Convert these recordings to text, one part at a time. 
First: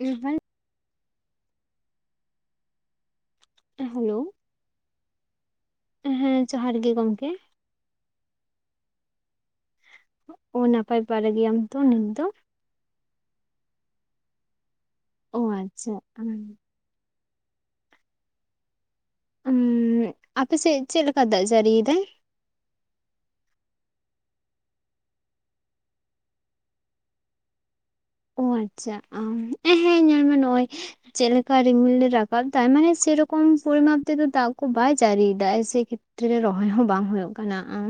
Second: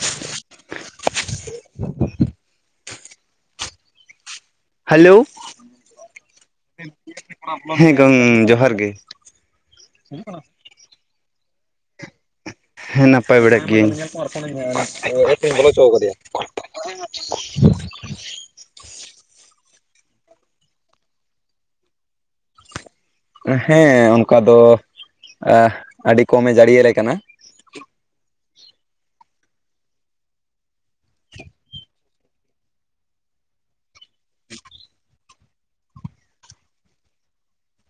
ᱤᱧ ᱵᱟᱹᱧ [inaudible] ᱮ hello! Hello. ᱦᱮᱸ ᱡᱚᱦᱟᱨ ᱜᱮ ᱜᱚᱝᱠᱮ? ᱦᱮᱸ ᱜᱚᱝ ᱡᱚᱦᱟᱨ ᱜᱮ᱾ ᱚ ᱱᱟᱯᱟᱭ ᱵᱟᱨᱟ ᱜᱮᱭᱟᱢ ᱛᱚ ᱱᱤᱛ ᱫᱚ? ᱦᱮᱸ ᱱᱟᱯᱟᱭ ᱵᱟᱲᱟ ᱜᱤᱭᱟᱹᱧ, ᱧᱮᱞ ᱠᱚᱢ ᱟᱨ ᱯᱷᱚᱱ ᱱᱟᱹᱧ ᱚ ᱢᱮ [unintelligible] ᱵᱚᱞᱚ ᱟᱪᱪᱷᱟ ᱚᱪᱚ ᱟᱠᱟᱫᱮᱭᱟ? [unintelligible] ᱩᱸ ᱟᱯᱮᱥᱮᱜ ᱪᱮᱫ ᱞᱮᱠᱟ ᱫᱟᱜ ᱡᱟᱹᱨᱤ ᱭᱮᱫᱟᱭ? ᱦᱮᱸ ᱚᱱᱠᱟ ᱫᱚ ᱟᱸᱦ ᱟᱹᱰᱤ ᱠᱚᱢ ᱮ ᱡᱟᱲᱤᱭᱟᱞᱮ ᱠᱟᱱᱟ᱾ ᱚ ᱟᱪᱪᱷᱟ ᱟᱢ ᱮᱸᱦᱮᱸ ᱧᱮᱞ ᱢᱮ ᱱᱚᱜ-ᱚᱭ ᱪᱮᱫ ᱞᱮᱠᱟ ᱨᱤᱢᱤᱞ ᱮ ᱨᱟ- ᱠᱟᱵ ᱮᱫᱟᱭ ᱢᱟᱱᱮ ᱥᱮᱨᱚᱠᱚᱢ ᱯᱚᱨᱤᱢᱟᱯ ᱛᱮᱫᱚ ᱫᱟᱜ ᱠᱚ ᱵᱟᱭ ᱡᱟᱨᱤ ᱭᱮᱫᱟᱭ ᱥᱮ ᱠᱷᱮᱹᱛ ᱨᱮᱹ ᱨᱚᱦᱚᱭ ᱦᱚᱸ ᱵᱟᱝ ᱦᱩᱭᱩᱜ ᱠᱟᱱᱟ ᱟᱢ᱾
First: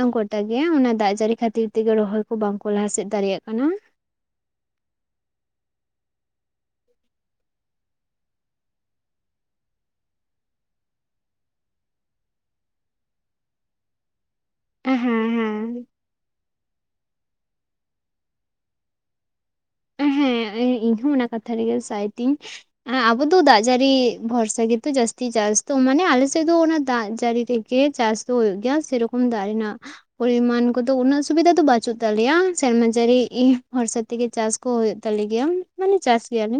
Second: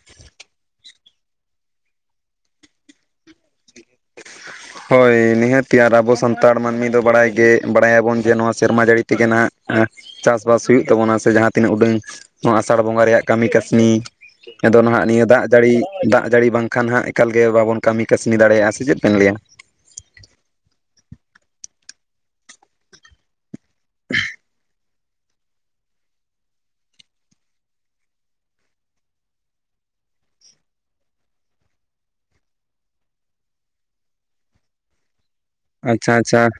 ᱟᱸ ᱜᱚᱴᱟ ᱜᱮ ᱚᱱᱟ ᱫᱟᱜ ᱡᱟᱹᱨᱤ ᱠᱷᱟᱹᱛᱤᱨ ᱛᱮᱜᱮ ᱨᱚᱦᱚᱭ ᱠᱚ ᱵᱟᱝᱠᱚ ᱞᱟᱦᱟᱥᱮᱫ ᱫᱟᱲᱮᱭᱟᱜ ᱠᱟᱱᱟ? ᱦᱳᱭ ᱱᱤᱦᱟᱹᱛᱤ ᱟᱨ ᱟᱵᱚ ᱥᱟᱱᱛᱟᱲ ᱢᱟᱹᱱᱢᱤ ᱫᱚ ᱵᱟᱲᱟᱭ ᱜᱮ ᱵᱟᱲᱟᱭᱟᱵᱚᱱ ᱡᱮ ᱱᱚᱣᱟ ᱥᱮᱨᱢᱟ ᱡᱟᱹᱲᱤ ᱛᱮᱜᱮ ᱱᱷᱟᱸᱜ ᱮᱸ ᱪᱟᱥᱼᱵᱟᱥ ᱦᱩᱭᱩᱜ ᱛᱟᱵᱚᱱᱟ ᱥᱮ ᱡᱟᱦᱟᱸ ᱛᱤᱱᱟᱹᱜ ᱩᱰᱟᱹᱝ ᱱᱚᱣᱟ ᱟᱥᱟᱲ ᱵᱚᱸᱜᱟ ᱨᱮᱭᱟᱜ ᱠᱟᱹᱢᱤ ᱠᱟᱹᱥᱱᱤ ᱮ ᱫᱚ ᱦᱮᱸ ᱱᱷᱟᱜ ᱱᱤᱭᱟᱹ ᱫᱟᱜ ᱡᱟᱹᱲᱤ ᱦᱮᱸ ᱫᱟᱜ ᱡᱟᱹᱲᱤ ᱵᱟᱝᱠᱷᱟᱱ ᱦᱟᱸᱜ ᱮᱠᱟᱞ ᱜᱮ ᱵᱟᱵᱚᱱ ᱠᱟᱹᱢᱤ ᱠᱟᱹᱥᱱᱤ ᱫᱟᱲᱮᱭᱟᱜᱼᱟ ᱥᱮ ᱪᱮᱫ ᱵᱤᱱ ᱞᱟᱭᱼᱟ? ᱦᱮᱸ ᱤᱧ ᱦᱚᱸ ᱚᱱᱟ ᱠᱟᱛᱷᱟ ᱨᱮᱜᱮ ᱥᱟᱭ ᱛᱤᱧ ᱟᱸ ᱟᱵᱚ ᱫᱚ ᱫᱟᱜ ᱡᱟᱲᱤ ᱵᱷᱚᱨᱥᱟ ᱜᱮᱛᱚ ᱡᱟᱥᱛᱤ ᱪᱟᱥ ᱫᱚ ᱢᱟᱱᱮ ᱟᱞᱮᱥᱮᱫ ᱫᱚ ᱚᱱᱟ ᱫᱟᱜ ᱡᱟᱲᱤ ᱨᱮᱜᱮ ᱜᱮ ᱪᱟᱥ ᱫᱚ ᱦᱩᱭᱩᱜ ᱜᱮᱭᱟ, ᱥᱮᱨᱚᱠᱚᱢ ᱫᱟᱜ ᱨᱮᱱᱟᱜ ᱯᱚᱨᱤᱢᱟᱱ ᱠᱚᱫᱚ ᱩᱱᱟᱹᱜ, ᱥᱩᱵᱤᱫᱟ ᱫᱚ ᱵᱟᱪᱩᱜ ᱛᱟᱞᱮᱭᱟ ᱥᱮᱨᱢᱟ ᱡᱟᱲᱤ ᱤᱦ ᱵᱷᱚᱨᱥᱟ ᱛᱮᱜᱮ ᱪᱟᱥ ᱠᱚ ᱦᱩᱭᱩᱜ ᱛᱟᱞᱮ ᱜᱮᱭᱟ᱾ ᱢᱟᱱᱮ ᱟᱪᱪᱷᱟ ᱪᱟᱥ ᱟᱪᱪᱷᱟ ᱾ ᱜᱮᱭᱟᱞᱮ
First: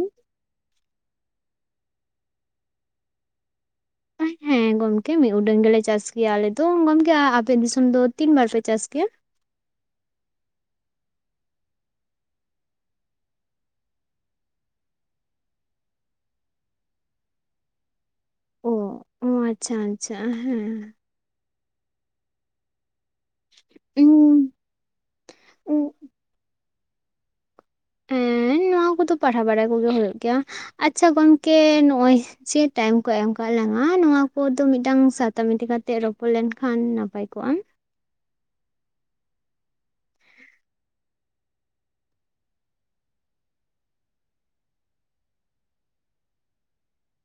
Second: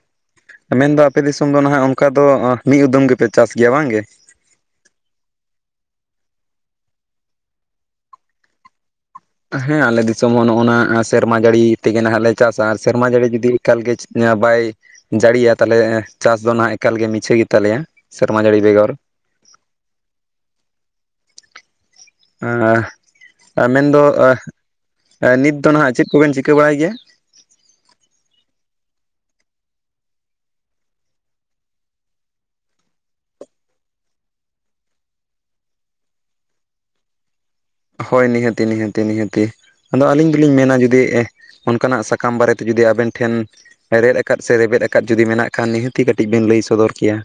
ᱢᱮᱱᱫᱚ ᱟᱯᱮ ᱫᱤᱥᱚᱢ ᱫᱚ ᱱᱟᱦᱟᱜ, ᱚᱜᱠᱟ ᱫᱚ ᱢᱤᱫ ᱩᱫᱟᱹᱢ ᱜᱮᱯᱮ ᱪᱟᱥ ᱜᱮᱭᱟ ᱵᱟᱝ ᱜᱮ᱾ ᱦᱮᱸ ᱜᱚᱢᱠᱮ ᱢᱤ ᱩᱰᱟᱹᱝ ᱜᱮᱞᱮ ᱪᱟᱥ ᱜᱮᱭᱟ ᱟᱞᱮ ᱫᱚ᱾ ᱜᱚᱢᱠᱮ ᱟᱯᱮ ᱫᱤᱥᱚᱢ ᱫᱚ ᱛᱤᱱ ᱵᱟᱨ ᱯᱮ ᱪᱟᱥ ᱜᱮᱭᱟ ᱦᱮᱸ ᱟᱞᱮ ᱫᱤᱥᱚᱢ ᱦᱚᱸ ᱱᱚᱜᱼᱚ ᱱᱟ᱾ ᱥᱮᱨᱢᱟ ᱡᱟᱲᱤ ᱛᱮᱜᱮ ᱱᱟᱦᱟᱜ ᱞᱮ ᱪᱟᱥᱟ ᱟ᱾ ᱥᱮᱨᱢᱟ ᱡᱟᱲᱤ ᱡᱩᱫᱤ ᱮᱠᱟᱞᱜᱮ ᱵᱟᱭ ᱡᱟᱲᱤᱭᱟ ᱛᱟᱦᱚᱞᱮ ᱪᱟᱥ ᱫᱚ ᱱᱷᱟᱜ ᱮᱠᱟᱞᱜᱮ ᱢᱤᱪᱷᱟᱹ ᱜᱮᱛᱟᱞᱮᱭᱟ ᱥᱮᱨᱢᱟ ᱡᱟᱲᱤ ᱵᱮᱜᱚᱨ ᱳ ᱟᱪᱪᱷᱟ ᱟᱪᱪᱷᱟ ᱦᱮᱸ᱾ ᱟᱸ ᱢᱮᱱᱫᱚ ᱩᱸ ᱱᱤᱛ ᱫᱚ ᱩᱸ ᱱᱟᱦᱟᱜ ᱪᱮᱫ ᱠᱚᱵᱮᱱ ᱪᱤᱠᱟᱹ ᱵᱟᱲᱟᱭ ᱜᱮᱭᱟ? ᱮᱸᱸ ᱱᱚᱣᱟ ᱠᱚᱫᱚ ᱯᱟᱲᱦᱟᱣ ᱵᱟᱲᱟ ᱠᱚᱜᱮ ᱦᱩᱭᱩᱜ ᱜᱮᱭᱟ ᱟᱪᱪᱷᱟ ᱜᱚᱢᱠᱮ ᱱᱚᱜᱼᱚᱭ ᱥᱮ ᱴᱟᱭᱤᱢ ᱠᱚ ᱮᱢ ᱠᱟᱜ ᱞᱟᱝᱼᱟ᱾ ᱱᱚᱣᱟ ᱠᱚᱫᱚ ᱢᱤᱫᱴᱟᱝ ᱥᱟᱛᱟᱢ ᱤᱫᱤ ᱠᱟᱛᱮᱫ ᱨᱚᱯᱚᱲ ᱞᱮᱱᱠᱷᱟᱱ ᱱᱟᱯᱟᱭ ᱠᱚᱜᱼᱟ᱾ ᱦᱳᱭ ᱱᱤᱦᱟᱹᱛᱤ ᱱᱤᱦᱟᱹᱛᱤ ᱱᱤᱦᱟᱹᱛᱤ᱾ ᱟᱫᱚ ᱟᱞᱤᱧ ᱫᱚᱞᱤᱧ ᱢᱮᱱᱟ ᱡᱩᱫᱤ ᱚᱱᱠᱟᱱᱟᱜ ᱥᱟᱠᱟᱢ ᱵᱟᱨᱮ ᱛᱮ ᱡᱩᱫᱤ ᱟᱵᱮᱱ ᱴᱷᱮᱱ ᱦᱮᱲᱷᱮᱛᱫ ᱟᱠᱟᱫ ᱥᱮ ᱨᱮᱵᱮᱫ ᱟᱠᱟᱫ ᱡᱩᱫᱤ ᱢᱮᱱᱟᱜ ᱠᱷᱟᱱ ᱱᱤᱦᱟᱹᱛᱤ ᱠᱟᱹᱴᱤᱡ ᱵᱮᱱ ᱞᱟᱹᱭ ᱥᱚᱫᱚᱨ ᱠᱮᱭᱟ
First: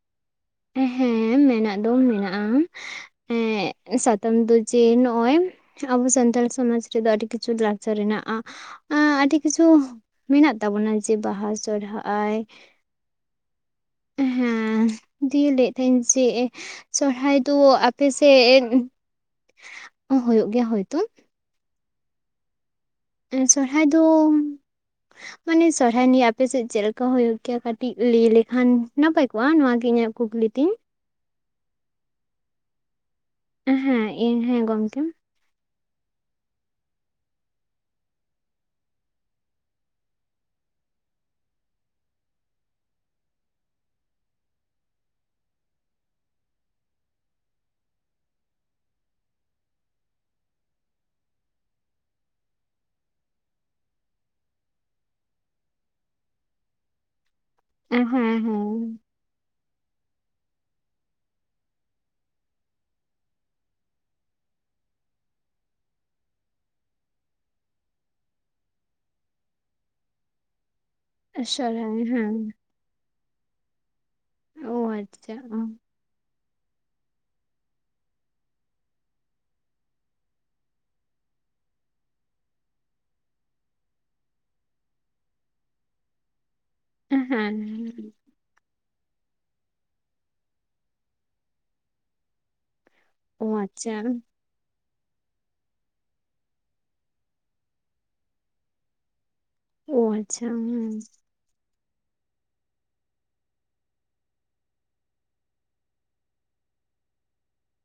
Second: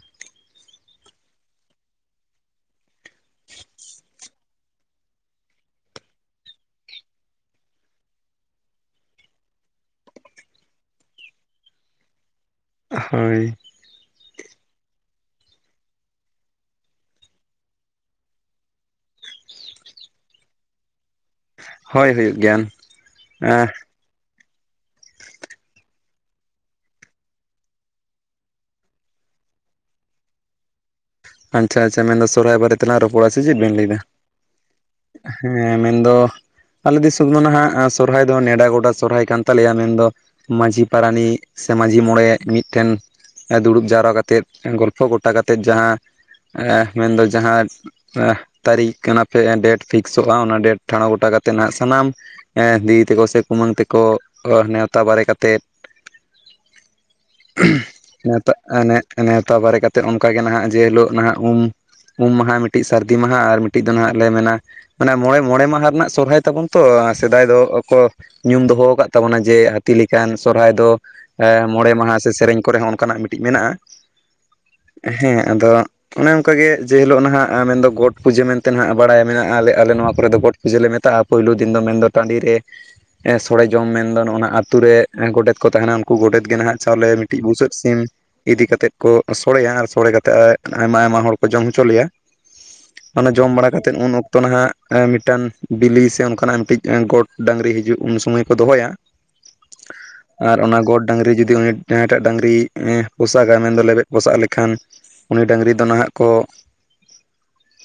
ᱦᱮᱸ ᱢᱮᱱᱟᱜ ᱫᱚ ᱢᱮᱱᱟᱜᱼᱟ ᱮᱸ ᱥᱟᱛᱟᱢ ᱫᱚ ᱡᱮ ᱱᱚᱜᱼᱚᱭ ᱾ᱟᱵᱚ ᱥᱟᱱᱛᱟᱞ ᱥᱚᱢᱟᱡᱽ ᱨᱮᱫᱚ ᱟᱰᱤ ᱠᱤᱪᱷᱩ ᱞᱟᱠᱪᱟᱨ ᱦᱮᱱᱟᱜᱼᱟ᱾ ᱮ ᱟᱰᱤ ᱠᱤᱪᱷᱩ ᱢᱮᱱᱟᱜ ᱛᱟᱵᱚᱱᱟ ᱡᱮ ᱵᱟᱦᱟ ᱥᱚᱨᱦᱟᱭ ᱦᱳᱭ ᱦᱮᱸ ᱫᱤᱭᱮ ᱞᱮᱫᱮᱫ ᱛᱟᱦᱮᱸᱱ ᱡᱮ ᱥᱚᱨᱦᱟᱭ ᱫᱚ ᱟᱯᱮ ᱥᱮᱫ ᱚ ᱦᱩᱭᱩᱜᱳ ᱜᱮᱭᱟ ᱦᱳᱭᱛᱳ ᱦᱚᱭ ᱦᱩᱭᱩᱜ ᱜᱮᱭᱟᱱ ᱮᱸᱸ ᱥᱚᱨᱦᱟᱭ ᱫᱚ ᱢᱟᱱᱮ ᱥᱚᱨᱦᱟᱭ ᱱᱤᱭᱮ ᱟᱯᱮᱥᱮᱫ ᱪᱮᱫᱞᱮᱠᱟ ᱦᱳᱭᱳᱜ ᱠᱮᱭᱟ ᱠᱟᱹᱴᱤᱡ ᱞᱟᱹᱭ ᱞᱮᱠᱷᱟᱱ ᱱᱟᱯᱟᱭ ᱠᱚᱜᱼᱟ᱾ ᱱᱚᱣᱟᱜᱤ ᱤᱧᱟᱹᱜ ᱠᱩᱠᱞᱤ ᱛᱤᱧ᱾ ᱟᱪᱪᱷᱟ ᱟᱪᱪᱷᱟ ᱢᱮᱱᱫᱟ ᱥᱚᱨᱚᱦᱟᱭ ᱵᱟᱨᱮ ᱛᱮᱱᱟᱜ ᱨᱚᱯᱚᱲᱟ ᱥᱮ ᱪᱮᱫ ᱵᱮᱱ ᱞᱟᱹᱭᱫᱟ? ᱦᱮᱸ ᱤᱧ ᱦᱮᱸ ᱜᱚᱢᱠᱮ ᱦᱮᱸ ᱢᱮᱱᱫᱚ᱾ ᱟᱞᱮ ᱫᱤᱥᱚᱢ ᱫᱚ ᱱᱟᱦᱟᱜᱜ ᱥᱚᱨᱦᱟᱭ ᱫᱚ ᱱᱮᱰᱟ ᱜᱚᱰᱟ ᱥᱚᱨᱦᱟᱭ ᱠᱟᱱ ᱛᱟᱞᱮᱭᱟ ᱢᱮᱱᱫᱚ ᱢᱟᱺᱡᱷᱤ ᱯᱟᱨᱟᱱᱤᱠ ᱥᱮ ᱢᱟᱺᱡᱷᱤ ᱢᱚᱬᱮ ᱢᱤᱴᱮᱱ ᱫᱩᱲᱩᱵ ᱡᱟᱣᱨᱟ ᱠᱟᱛᱮᱫ ᱜᱚᱞᱯᱷᱚ ᱜᱚᱴᱟ ᱠᱟᱛᱮᱫ ᱡᱟᱦᱟᱸ ᱮᱸᱢᱮᱱ ᱫᱚ ᱡᱟᱦᱟᱸ ᱛᱟᱹᱨᱤᱠᱷ ᱠᱟᱱᱟᱯᱤ ᱰᱮᱴ ᱯᱷᱤᱠᱥᱚᱜᱼᱟ᱾ ᱚᱱᱟ ᱰᱮᱴ ᱴᱷᱟᱲ ᱜᱚᱴᱟ ᱠᱟᱛᱮᱜ ᱱᱟᱜ ᱥᱟᱱᱟᱢ ᱮᱸ ᱫᱤ ᱛᱮᱠᱚ ᱥᱮ ᱠᱩᱢᱟᱹᱝ ᱛᱮᱠᱚ ᱱᱮᱣᱛᱟ ᱵᱟᱨᱮ ᱠᱟᱛᱮᱫ [inaudible] ᱦᱮᱸ ᱱᱮᱶᱛᱟ ᱦᱮᱸ ᱱᱮᱶᱛᱟ ᱵᱟᱨᱮ ᱠᱟᱛᱮ ᱚᱱᱠᱟ ᱜᱮ ᱱᱟᱦᱟᱜ ᱡᱮ ᱦᱤᱞᱳᱜ ᱱᱟᱦᱟᱜ ᱩᱢ ᱩᱢ ᱢᱟᱦᱟ, ᱢᱤᱴᱤᱡ ᱥᱟᱹᱨᱫᱤ ᱢᱟᱦᱟ ᱟᱨ ᱢᱤᱫ ᱴᱤᱡ ᱫᱚ, ᱱᱟᱦᱟᱜ ᱞᱮ ᱢᱮᱱᱟ? ᱢᱟᱱᱮ ᱢᱚᱬᱮ ᱢᱚᱬᱮ ᱢᱟᱦᱟ ᱨᱮᱱᱟᱜ ᱥᱚᱨᱦᱟᱭ ᱛᱟᱵᱚᱱ ᱛᱚ ᱥᱮᱫᱟᱭ ᱫᱚ ᱠᱚ᱾ ᱧᱩᱢ ᱫᱚᱦᱚ ᱠᱟᱫ ᱛᱟᱵᱚᱱᱟ ᱡᱮ ᱦᱟᱹᱛᱤ ᱞᱮᱠᱟᱱ ᱥᱚᱨᱦᱟᱭ ᱫᱚ᱾ ᱢᱚᱬᱮ ᱥᱚᱨᱦᱟᱭ ᱢᱟᱦᱟ ᱥᱮ ᱦᱮᱸ ᱥᱮᱨᱮᱧ ᱠᱚᱨᱮ ᱦᱚᱸ ᱚᱱᱠᱟᱱᱟᱜ ᱢᱤᱴᱤᱡ ᱢᱮᱱᱟᱜᱼᱟ᱾ ᱚ ᱟᱪᱪᱷᱟ ᱦᱮᱸ ᱟᱫᱚ ᱚᱱᱮ ᱚᱱᱠᱟᱜᱮ ᱡᱮ ᱦᱤᱞᱳᱜ ᱱᱟᱦᱟᱸᱜ ᱢᱮᱱᱫᱚ ᱜᱚᱴ ᱯᱩᱡᱟᱹ ᱢᱮᱱᱛᱮ ᱱᱟᱜᱸ ᱵᱟᱲᱟᱭ ᱢᱮᱱᱟᱜᱼᱟ᱾ ᱟᱞᱮ ᱟᱞᱮ ᱱᱚᱣᱟ ᱠᱚᱨᱮ ᱫᱚ ᱜᱚᱴ ᱡᱮᱞ ᱞᱮ ᱢᱮᱛᱟᱜᱼᱟ ᱯᱳᱭᱞᱳ ᱫᱤᱱ ᱫᱚ ᱢᱮᱱᱫᱚ ᱴᱟᱺᱰᱤ ᱨᱮ ᱥᱚᱲᱮ ᱡᱚᱢ ᱢᱮᱱᱫᱚ ᱱᱚᱜ ᱟᱛᱳ ᱨᱮ ᱜᱚᱰᱮᱛ ᱠᱚ ᱛᱟᱦᱮᱱᱟ ᱩᱱᱠᱩ ᱜᱚᱰᱮᱛ ᱜᱮ ᱱᱟᱦᱟᱜ ᱪᱟᱣᱞᱮ ᱢᱤᱫᱴᱤᱡ ᱦᱮᱸ ᱵᱩᱥᱟᱹᱜ ᱥᱤᱢ ᱤᱫᱤ ᱠᱟᱛᱮᱜ ᱠᱚ ᱥᱚᱲᱮᱭᱟ᱾ ᱟᱨ ᱥᱚᱲᱮ ᱠᱟᱛᱮ ᱛᱟ ᱟᱭᱢᱟ ᱟᱭᱢᱟ ᱦᱚᱲ ᱠᱚ ᱡᱚᱢ ᱦᱚᱪᱚ ᱞᱮᱭᱟ ᱚᱱᱟ ᱚ ᱡᱚᱢ ᱵᱟᱲᱟ ᱟᱪᱪᱷᱟ ᱠᱟᱛᱮᱫ ᱩᱱ ᱚᱠ ᱛᱚ ᱱᱟᱦᱟᱜ ᱢᱤᱫᱴᱟᱝ ᱵᱤᱞᱤ ᱥᱮ ᱚᱱᱠᱟᱱᱟᱜ ᱢᱤᱫᱴᱤᱡ ᱜᱚᱴ ᱰᱟᱹᱝᱨᱤ ᱦᱤᱡᱩᱜ ᱩᱱ ᱥᱚᱢᱚᱭ ᱠᱚ ᱫᱚᱦᱚᱭᱟ᱾ [inaudible] ᱟᱪᱪᱷᱟ ᱟᱨ ᱚᱱᱟ ᱜᱚᱰ ᱰᱟᱹᱝᱨᱤ ᱡᱩᱫᱤ ᱩᱱᱤ ᱡᱟᱦᱟᱸᱭᱴᱟᱜ ᱰᱟᱝᱨᱤ ᱯᱚᱥᱟᱜᱟ ᱢᱮᱱ ᱫᱚ ᱞᱮᱵᱮᱜ ᱯᱚᱥᱟᱜ ᱞᱮᱠᱷᱟᱱ᱾ ᱩᱱᱤ ᱰᱟᱹᱝᱨᱤ ᱫᱚ ᱱᱟᱦᱟᱜ ᱠᱚ,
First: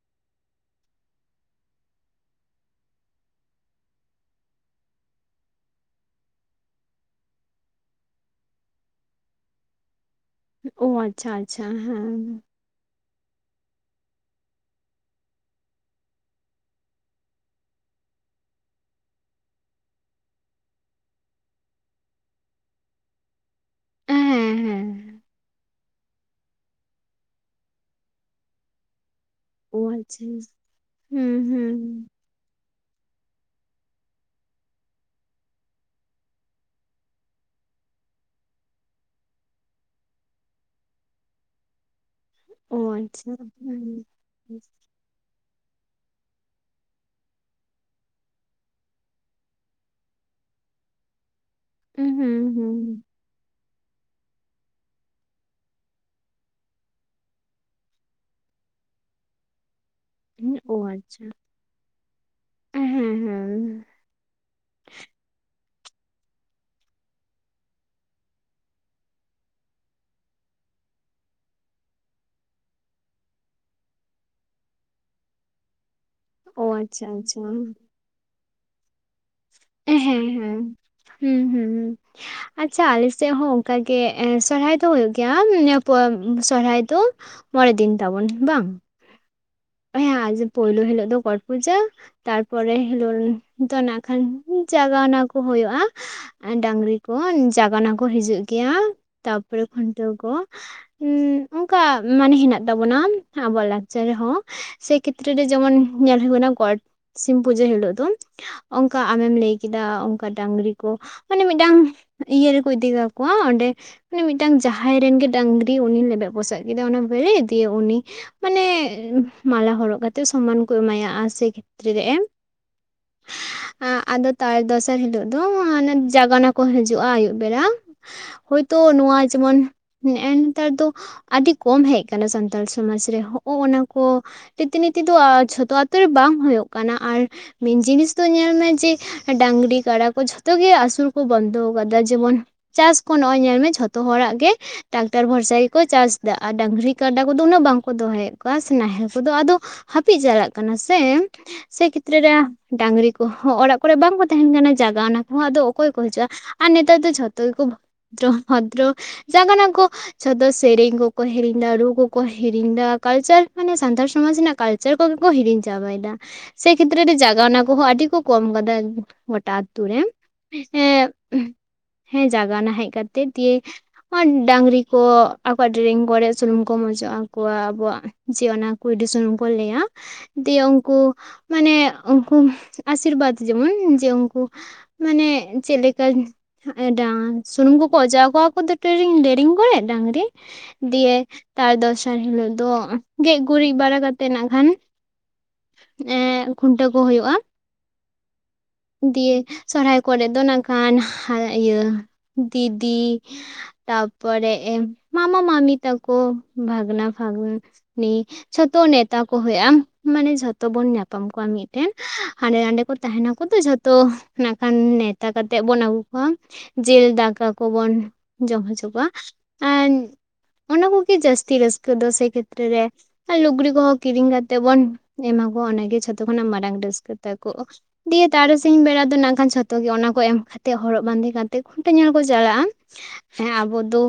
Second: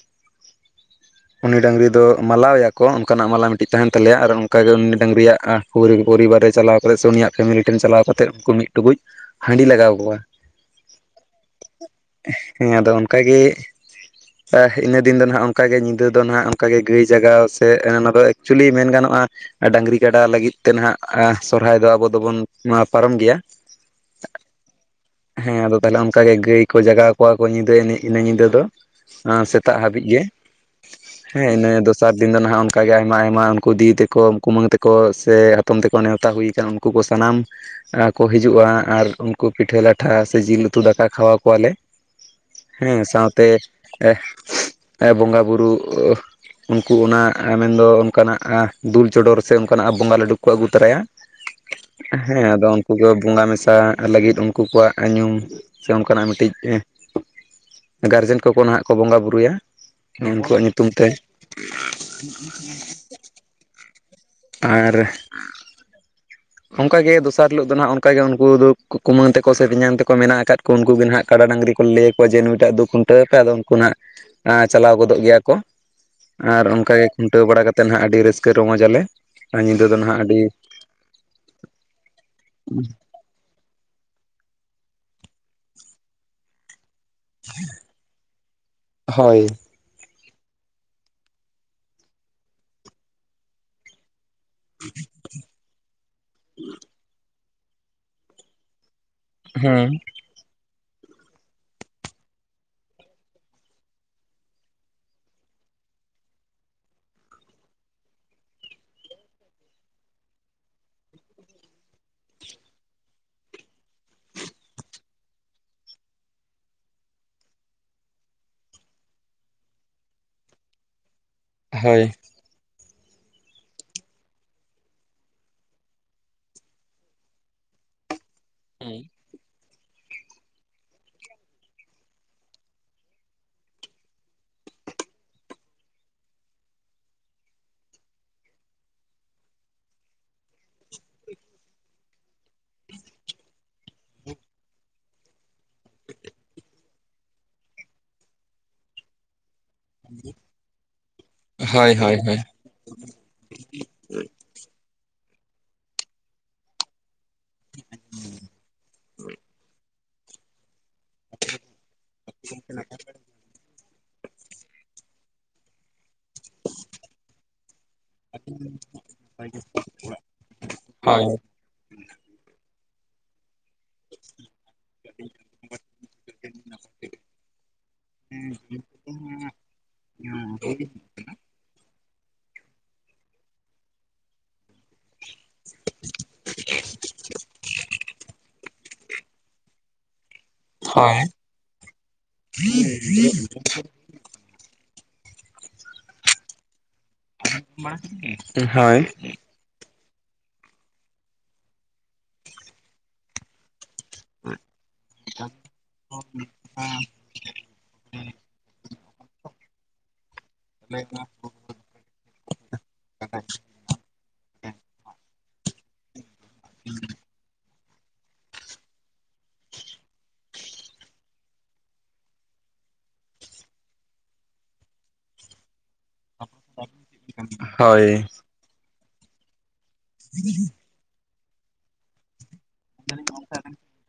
[inaudible] ᱩᱱᱤ ᱰᱟᱹᱝᱨ ᱫᱚ ᱢᱟᱞᱟᱣᱭᱟ ᱠᱚ ᱚᱱᱠᱟᱱᱟᱜ ᱢᱟᱞᱟ ᱢᱤᱫᱴᱤᱡ ᱛᱟᱦᱮᱱ ᱛᱟᱞᱮᱭᱟ ᱟᱨ ᱚᱱᱠᱟᱜᱮ ᱩᱱᱤ ᱰᱟᱹᱝᱨᱤᱭᱟᱜ᱾ ᱯᱩᱨᱤ ᱯᱚᱨᱤᱵᱟᱨ ᱨᱮ ᱪᱟᱞᱟᱣ ᱠᱟᱛᱮᱫ ᱥᱮ ᱩᱱᱤᱭᱟᱜ ᱯᱷᱮᱢᱮᱞᱤ ᱴᱮᱱ ᱪᱟᱞᱟᱣ ᱠᱟᱛᱮ ᱩᱱᱠᱩ ᱢᱤᱫ ᱴᱩᱠᱩᱡ ᱦᱟᱺᱰᱤ ᱞᱟᱜᱟᱣ ᱠᱚᱣᱟ ᱳᱻᱟᱪᱪᱷᱟ ᱟᱪᱪᱷᱟ ᱦᱮᱸ᱾ ᱦᱮᱸ ᱟᱫᱚ ᱚᱱᱠᱟᱜᱮ, ᱮ ᱤᱱᱟᱹ ᱫᱤᱱ ᱫᱚ ᱦᱟᱜ ᱚᱱᱠᱟᱜᱮ ᱧᱤᱫᱟᱹ ᱫᱚ ᱦᱟᱜ ᱚᱱᱠᱟᱜᱮ ᱜᱟᱹᱭ ᱡᱟᱜᱟᱣ ᱥᱮ ᱚᱱᱟ ᱫᱚ ᱮᱠᱪᱩᱭᱮᱞᱤ ᱢᱮᱱ ᱜᱟᱱᱚᱜᱼᱟ, ᱰᱟᱹᱝᱨᱤ ᱠᱟᱰᱟ ᱞᱟᱹᱜᱤᱫ ᱛᱮ ᱱᱟᱦᱟᱜ ᱥᱚᱨᱚᱦᱟᱭ ᱫᱚ ᱟᱵᱚ ᱫᱚᱵᱚᱱ ᱯᱟᱨᱚᱢ ᱜᱮᱭᱟ᱾ ᱦᱮᱸ ᱦᱮᱸ ᱦᱮᱸ ᱟᱫᱚ ᱛᱟᱦᱚᱞᱮ ᱚᱱᱠᱟ ᱜᱮ᱾ ᱜᱟᱹᱭ ᱠᱚ ᱡᱟᱜᱟᱣ ᱠᱚᱣᱟ ᱠᱚ ᱧᱤᱫᱟᱹ ᱦᱮᱡ ᱱᱟ ᱧᱤᱫᱟᱹ ᱫᱚ᱾ ᱥᱮᱛᱟᱜ ᱚ ᱦᱟᱹᱵᱤᱡ ᱜᱮ᱾ ᱟᱪᱪᱷᱟ ᱦᱩᱸ ᱦᱮᱸ ᱤᱱᱟᱹ ᱦᱩᱸ ᱫᱚᱥᱟᱨ ᱫᱤᱱ ᱫᱚ ᱱᱟᱦᱟᱜ ᱚᱱᱠᱟᱜ ᱜᱮ ᱟᱭᱢᱟ ᱟᱭᱢᱟ ᱩᱱᱠᱩ ᱫᱤᱫᱤ ᱛᱮᱠᱚᱠᱩᱢᱟᱹᱝ ᱛᱮᱠᱚ ᱥᱮ ᱦᱟᱛᱚᱢ ᱛᱮᱠᱚ ᱱᱮᱣᱛᱟ ᱦᱩᱭᱠᱟᱱ᱾ ᱩᱱᱠᱩ ᱠᱚ ᱥᱟᱱᱟᱢ ᱠᱚ ᱦᱤᱡᱩᱜᱼᱟ ᱟᱨ ᱩᱱᱠᱩ ᱯᱤᱴᱷᱟᱹ ᱞᱟᱴᱷᱟ ᱥᱮ ᱡᱤᱞ ᱩᱛᱩ ᱫᱟᱠᱟ ᱠᱷᱟᱣᱟ ᱠᱚᱣᱟᱞᱮ᱾ ᱚ ᱦᱮᱸ ᱟᱪᱪᱷᱟ ᱥᱟᱶᱛᱮ ᱦᱩᱸ ᱵᱚᱸᱜᱟ ᱵᱩᱨᱩ, ᱩᱱᱠᱩ ᱚᱱᱟ ᱢᱮᱱᱫᱚ ᱚᱱᱠᱟᱱᱟᱜ ᱫᱩᱞ ᱪᱚᱰᱚᱨ ᱥᱮ ᱚᱱᱠᱟᱱᱟᱜ ᱵᱚᱸᱜᱟ ᱞᱟᱹᱰᱩ ᱠᱚ ᱟᱹᱜᱩ ᱛᱚᱨᱟᱭᱟ᱾ [inaudible] ᱦᱮᱸ ᱦᱩᱸ ᱟᱫᱚ ᱩᱱᱠᱩ ᱠᱚ ᱦᱩᱸ ᱵᱚᱸᱜᱟ ᱢᱮᱥᱟ ᱞᱟᱹᱜᱤᱫ ᱩᱱᱠᱩ ᱠᱚᱣᱟᱜᱢ ᱧᱩᱸᱢ, ᱥᱮ ᱚᱱᱠᱟᱱᱟᱜ ᱠᱟᱹᱴᱤᱡ, ᱜᱟᱨᱡᱮᱱ ᱠᱚᱠᱚ ᱱᱟᱦᱟᱜ ᱠᱚ ᱵᱚᱸᱜᱟ ᱵᱩᱨᱩᱭᱟ᱾ ᱩᱱᱠᱩᱣᱟᱜ ᱚ ᱧᱩᱛᱩᱢ ᱛᱮ᱾ ᱟᱪᱪᱷᱟ ᱦᱮᱸ ᱦᱮᱸ ᱟᱨ ᱚᱱᱠᱟᱜᱮ ᱫᱚᱥᱟᱨ ᱦᱤᱞᱳᱜ ᱫᱚ ᱱᱟᱦᱟᱜ ᱚᱱᱠᱟᱜᱮ ᱩᱱᱠᱩ ᱫᱚ ᱠᱩᱢᱟᱹᱝ ᱛᱮᱠᱚ ᱥᱮ ᱯᱮᱧᱟᱝ ᱛᱮᱠᱚ ᱢᱮᱱᱟᱜ ᱟᱠᱟᱫ ᱠᱚ ᱩᱱᱠᱩ ᱜᱮ ᱱᱟᱦᱜ᱾ ᱠᱟᱰᱟ ᱰᱟᱝᱨᱤ ᱠᱚᱞᱮ ᱞᱟᱹᱭᱭᱟ ᱠᱚᱣᱟ ᱡᱮ ᱱᱩᱭᱴᱟᱜ ᱫᱚ ᱠᱷᱩᱱᱴᱟᱹᱣ ᱯᱮ ᱟᱫᱚ ᱩᱱᱠᱩ ᱦᱟᱸᱜ ᱪᱟᱞᱟᱣ ᱜᱚᱫᱚᱜ ᱜᱮᱭᱟ ᱠᱚ᱾ ᱟᱨ ᱚ ᱚᱱᱠᱟᱜᱮ ᱟᱪᱪᱷᱟ ᱟᱪᱪᱷᱟ ᱠᱷᱩᱱᱴᱟᱹᱣ ᱵᱟᱲᱟ ᱠᱟᱛᱮᱫ ᱦᱟᱸᱜ ᱟᱹᱰᱤ ᱨᱟᱹᱥᱠᱟᱹ ᱨᱚᱢᱚᱡ ᱟᱞᱮ᱾ ᱟᱨ ᱧᱤᱫᱟᱹ ᱫᱚ ᱦᱮᱸ ᱱᱟᱦᱟᱜ ᱦᱮᱸ ᱟᱹᱰᱤ ᱦᱩᱸ ᱦᱩᱸ ᱦᱩᱸ ᱟᱪᱪᱷᱟ ᱟᱞᱮᱥ -ᱥᱮᱫ ᱦᱚᱸ ᱚᱱᱠᱟ ᱜᱮ ᱥᱚᱨᱦᱟᱭ ᱫᱚ ᱦᱩᱭᱩᱜ ᱜᱮᱭᱟ ᱱᱤᱭᱟᱹ ᱯᱚᱨ ᱥᱚᱨᱦᱟᱭ ᱫᱚ᱾ ᱢᱚᱬᱮ ᱫᱤᱱ ᱛᱟᱵᱚᱱ᱾ ᱵᱟᱝ? ᱦᱳᱭ ᱦᱮᱸ ᱟᱫᱚ ᱯᱳᱭᱞᱳ ᱦᱤᱞᱳᱜ ᱫᱚ ᱜᱚᱴ ᱯᱩᱡᱟᱹ ᱛᱟᱨᱯᱚᱨᱮ ᱦᱤᱞᱳᱜ ᱫᱚ ᱱᱟᱜ ᱠᱷᱟᱱ᱾ ᱡᱟᱜᱟᱣᱱᱟ ᱠᱚ ᱦᱩᱭᱩᱜᱳᱭᱳᱼᱟ ᱰᱟᱹᱝᱨᱤ ᱠᱚ ᱡᱟᱜᱟᱣᱱᱟ ᱠᱚ ᱦᱤᱡᱩᱜ ᱜᱮᱭᱟ᱾ ᱛᱟᱨᱯᱚᱨᱮ ᱠᱷᱚᱱᱴᱟᱹᱣ ᱠᱚ᱾ ᱚᱱᱠᱟ ᱢᱟᱱᱮ ᱦᱮᱱᱟᱜ ᱛᱟᱵᱚᱱᱟ ᱟᱵᱚᱣᱟᱜ ᱞᱟᱠᱪᱟᱨ ᱨᱮᱦᱚᱸ᱾ ᱥᱮ ᱠᱷᱮᱛᱨᱮ ᱨᱮ ᱡᱮᱢᱚᱱ ᱧᱮᱞ ᱦᱩᱭᱩᱜ ᱠᱟᱱᱟ ᱜᱚᱴ ᱥᱤᱢ ᱯᱩᱡᱟᱹ ᱦᱤᱞᱳᱜ ᱫᱚ᱾ ᱚᱱᱠᱟ ᱟᱢᱮᱢ ᱞᱟᱹᱭ ᱠᱮᱫᱟ ᱚᱱᱠᱟ ᱰᱟᱝᱨᱤ ᱠᱚ᱾ ᱢᱟᱱᱮ ᱢᱤᱫᱴᱟᱝ ᱤᱭᱟᱹ ᱨᱮᱠᱚ ᱤᱫᱤ ᱠᱟᱠᱚᱣᱟ ᱚᱸᱰᱮ ᱢᱟᱱᱮ ᱢᱤᱫᱴᱟᱝ ᱡᱟᱦᱟᱸᱭ ᱨᱮᱱ ᱜᱮ ᱰᱟᱝᱨᱤ ᱩᱱᱤ ᱞᱮᱵᱮᱫ ᱯᱚᱥᱟᱜ ᱠᱮᱫᱟ, ᱚᱱᱟ ᱵᱮᱨᱮᱫ ᱤᱫᱤᱭᱟ ᱩᱱᱤ᱾ ᱢᱟᱱᱮ ᱢᱟᱞᱟ ᱦᱚᱨᱚᱜ ᱠᱟᱛᱮᱫ ᱥᱚᱢᱟᱱ ᱠᱚ ᱮᱢᱟᱭᱟ ᱥᱮ ᱠᱷᱮᱛᱨᱮ ᱦᱳᱭ ᱮᱢ᱾ [inaudible] ᱟᱫᱚ ᱛᱟᱨ ᱫᱚᱥᱟᱨ ᱦᱤᱞᱳᱜ ᱫᱚ ᱚᱱᱮ ᱡᱟᱜᱟᱱᱟ ᱠᱚ ᱦᱤᱡᱩᱜᱼᱟ ᱟᱹᱭᱩᱵ ᱵᱮᱲᱟ᱾ ᱦᱳᱭᱛᱚ ᱱᱚᱣᱟ ᱡᱮᱢᱚᱱ ᱱᱮᱜ ᱱᱮᱛᱟᱨ ᱫᱚ ᱟᱹᱰᱤ ᱠᱚᱢ ᱦᱮᱡ ᱟᱠᱟᱱᱟ ᱥᱟᱱᱛᱟᱲ ᱥᱚᱢᱟᱡᱽ ᱨᱮ ᱦᱚᱜ ᱚᱱᱟ ᱠᱚ ᱨᱤᱛ ᱱᱤᱛᱤ ᱫᱚ ᱡᱷᱚᱛᱚ ᱟᱛᱳ ᱨᱮ ᱵᱟᱝ ᱦᱩᱭᱩᱜ ᱠᱟᱱᱟ ᱟᱨ ᱢᱮᱱ ᱡᱤᱱᱤᱥ ᱫᱚ ᱧᱮᱞ ᱢᱮ ᱡᱮ ᱰᱟᱝᱨᱤ ᱠᱟᱰᱟ ᱠᱚ ᱡᱷᱚᱛᱚ ᱜᱮ ᱟᱹᱥᱩᱞ ᱠᱚ ᱵᱚᱱᱫᱚ ᱟᱠᱟᱫᱟ ᱡᱮᱢᱚᱱ ᱪᱟᱥ ᱠᱚ ᱱᱚᱜ-ᱚᱭ ᱧᱮᱞ ᱢᱮᱮ ᱡᱷᱚᱛᱚ ᱦᱚᱲᱟᱜ ᱜᱮ ᱴᱨᱟᱠᱴᱟᱨ ᱵᱷᱚᱨᱥᱟᱭ ᱠᱚ ᱪᱟᱥ ᱮᱫᱟ ᱟᱨ ᱰᱟᱝᱨᱤ ᱠᱟᱰᱟ ᱠᱚᱫᱚ ᱩᱱᱟᱹᱜ ᱵᱟᱝᱠᱚ ᱫᱚᱦᱚᱭᱮᱫ ᱠᱚᱣᱟ ᱱᱟᱦᱮᱞ ᱠᱚᱫᱚ ᱟᱫᱚ ᱦᱟᱹᱯᱤᱫ ᱪᱟᱞᱟᱜ ᱠᱟᱱᱟ ᱥᱮ ᱥᱮᱭ ᱦᱳᱭ ᱠᱷᱮᱛᱨᱟᱹ ᱨᱮ ᱦᱳᱭ ᱰᱟᱝᱨᱤ ᱠᱚᱦᱚᱸ ᱚᱲᱟᱜ ᱠᱚᱨᱮ ᱵᱟᱝ ᱠᱚ ᱛᱟᱦᱮᱱ ᱠᱟᱱᱟ ᱡᱟᱭᱜᱟ ᱚᱱᱟ ᱠᱚᱦᱚᱸ ᱟᱫᱚ ᱚᱠᱚᱭ ᱠᱚ ᱦᱤᱡᱩᱜ-ᱟ ᱟᱨ ᱱᱮᱛᱟᱨ ᱫᱚ ᱡᱷᱚᱛᱚ ᱠᱚ ᱵᱷᱚᱫᱨᱚ ᱵᱷᱚᱫᱨᱚ ᱡᱟᱸᱜᱟ ᱱᱟᱠᱚ ᱪᱷᱚᱫ ᱥᱮᱨᱮᱧ ᱠᱚ ᱠᱚ ᱦᱮᱨᱮᱧ ᱫᱟ ᱨᱩᱜᱩᱜ ᱠᱚ ᱦᱤᱨᱮᱧᱫᱟ ᱠᱟᱞᱪᱟᱨ ᱢᱟᱱᱮ ᱥᱟᱱᱛᱟᱲ ᱥᱚᱢᱟᱡᱽ ᱨᱮᱱᱟᱜ ᱠᱟᱞᱪᱟᱨ ᱠᱚᱜᱮ ᱠᱚ ᱦᱤᱲᱤᱧ ᱪᱟᱵᱟᱭᱮᱫᱟ ᱥᱮ ᱠᱷᱮᱛᱨᱮ ᱨᱮ ᱡᱟᱜᱟᱣᱱᱟ ᱠᱚᱦᱚᱸ ᱟᱹᱰᱤ ᱠᱚ ᱠᱚᱢ ᱠᱟᱫᱟ ᱜᱚᱴᱟ ᱟᱛᱩ ᱨᱮ ᱦᱳᱭ ᱦᱮᱸ ᱡᱟᱭᱟᱜᱟᱱᱟ ᱦᱮᱡ ᱠᱟᱛᱮᱜ ᱫᱤᱭᱮ ᱰᱟᱝᱨᱤ ᱠᱚ ᱰᱮᱨᱮᱝ ᱠᱚᱨᱮ ᱥᱩᱱᱩᱢ ᱠᱚᱢ ᱚᱡᱚᱜ ᱟᱠᱚᱣᱟ ᱟᱵᱚᱣᱟᱜ ᱡᱮ ᱚᱱᱟ ᱠᱚᱭᱰᱤ ᱥᱩᱱᱩᱢ ᱠᱚ ᱞᱟᱹᱭᱟ᱾ ᱫᱤᱭᱮ ᱩᱱᱠᱩ ᱢᱟᱱᱮ ᱩᱱᱠᱩ ᱟᱥᱤᱨᱵᱟᱫᱽ ᱡᱮᱢᱚᱱ ᱡᱮ ᱩᱱᱠᱩ ᱢᱟᱱᱮ ᱪᱮᱫ ᱞᱮᱠᱟ ᱰᱟᱝ ᱥᱩᱱᱩᱢ ᱠᱚᱠᱚ ᱚᱡᱚᱜ ᱟᱠᱚᱣᱟ ᱠᱚ ᱰᱮᱨᱤᱝ ᱠᱚᱨᱮ ᱰᱟᱝᱨᱤ ᱫᱤᱭᱮ ᱛᱟᱨ ᱫᱚᱥᱟᱨ ᱦᱤᱞᱳᱜ ᱫᱚ ᱜᱮᱫ ᱠᱟᱛᱮ ᱱᱟᱜ ᱠᱷᱟᱱ ᱮᱜ ᱠᱷᱩᱱᱴᱟᱹᱣ ᱠᱚ ᱦᱩᱭᱩᱜ-ᱟ᱾ [unintelligible] ᱫᱤᱭᱮ ᱥᱚᱨᱦᱟᱭ ᱠᱚᱨᱮ ᱫᱚ ᱱᱟᱜᱠᱷᱟᱱ ᱤᱭᱟᱹ ᱫᱤᱫᱤ ᱛᱟᱯᱚᱨᱮ ᱢᱟᱢᱟ ᱢᱟᱢᱤ ᱛᱟᱠᱚ ᱵᱷᱟᱜᱱᱟ ᱡᱷᱚᱛᱚ ᱱᱮᱛᱟ ᱠᱚ ᱦᱩᱭᱩᱜ-ᱟ ᱢᱟᱱᱮ ᱡᱷᱚᱛᱚ ᱡᱚᱛᱚ ᱵᱚᱱ ᱧᱟᱯᱟᱢ ᱠᱚᱣᱟ ᱢᱤᱫᱴᱮᱱ ᱦᱟᱸᱰᱮ ᱱᱟᱰᱮ ᱠᱚ ᱛᱟᱦᱮᱱᱟᱠᱚ ᱛᱚ ᱡᱷᱚᱛᱚ ᱱᱟᱜᱠᱷᱟᱱ ᱱᱮᱣᱛᱟ ᱠᱟᱛᱮᱜ ᱵᱚᱱ ᱟᱹᱜᱩ ᱠᱚᱣᱟ᱾ ᱡᱤᱞ ᱫᱟᱠᱟ ᱠᱚᱵᱚᱱ ᱡᱚᱢ ᱦᱚᱪᱚ ᱠᱚᱣᱟ ᱟᱨ ᱚᱱᱟ ᱠᱚᱜᱮ ᱡᱟᱹᱥᱛᱤ ᱨᱟᱹᱥᱠᱟᱹ ᱫᱚ ᱥᱮ ᱠᱷᱮᱛᱨᱮ ᱨᱮ᱾ ᱟᱨ ᱞᱩᱜᱽᱲᱤ ᱠᱚᱦᱚᱸ ᱠᱤᱨᱤᱧ ᱠᱟᱛᱮᱜ ᱵᱚᱱ ᱮᱢᱟ ᱠᱚᱣᱟ ᱚᱱᱟᱜᱮ ᱡᱷᱚᱛᱚ ᱠᱷᱚᱱᱟᱜ ᱢᱟᱨᱟᱝ ᱨᱟᱹᱥᱠᱟᱹ ᱛᱟᱠᱚ᱾ ᱦᱳᱭ ᱫᱤᱭᱮ ᱛᱟᱨᱟᱥᱤᱧ ᱵᱮᱲᱟ ᱫᱚ ᱱᱟᱜ ᱠᱷᱟᱱ ᱡᱷᱚᱛᱚ ᱜᱮ ᱚᱱᱟ ᱠᱚ ᱮᱢ ᱠᱟᱛᱮᱫ ᱦᱚᱨᱚᱜ ᱵᱟᱸᱫᱮ ᱠᱟᱛᱮᱫ ᱠᱷᱩᱱᱴᱟᱹ ᱧᱮᱞ ᱠᱚ ᱪᱟᱞᱟᱜ-ᱟ᱾ ᱦᱮᱸ ᱟᱵᱚ ᱫᱚ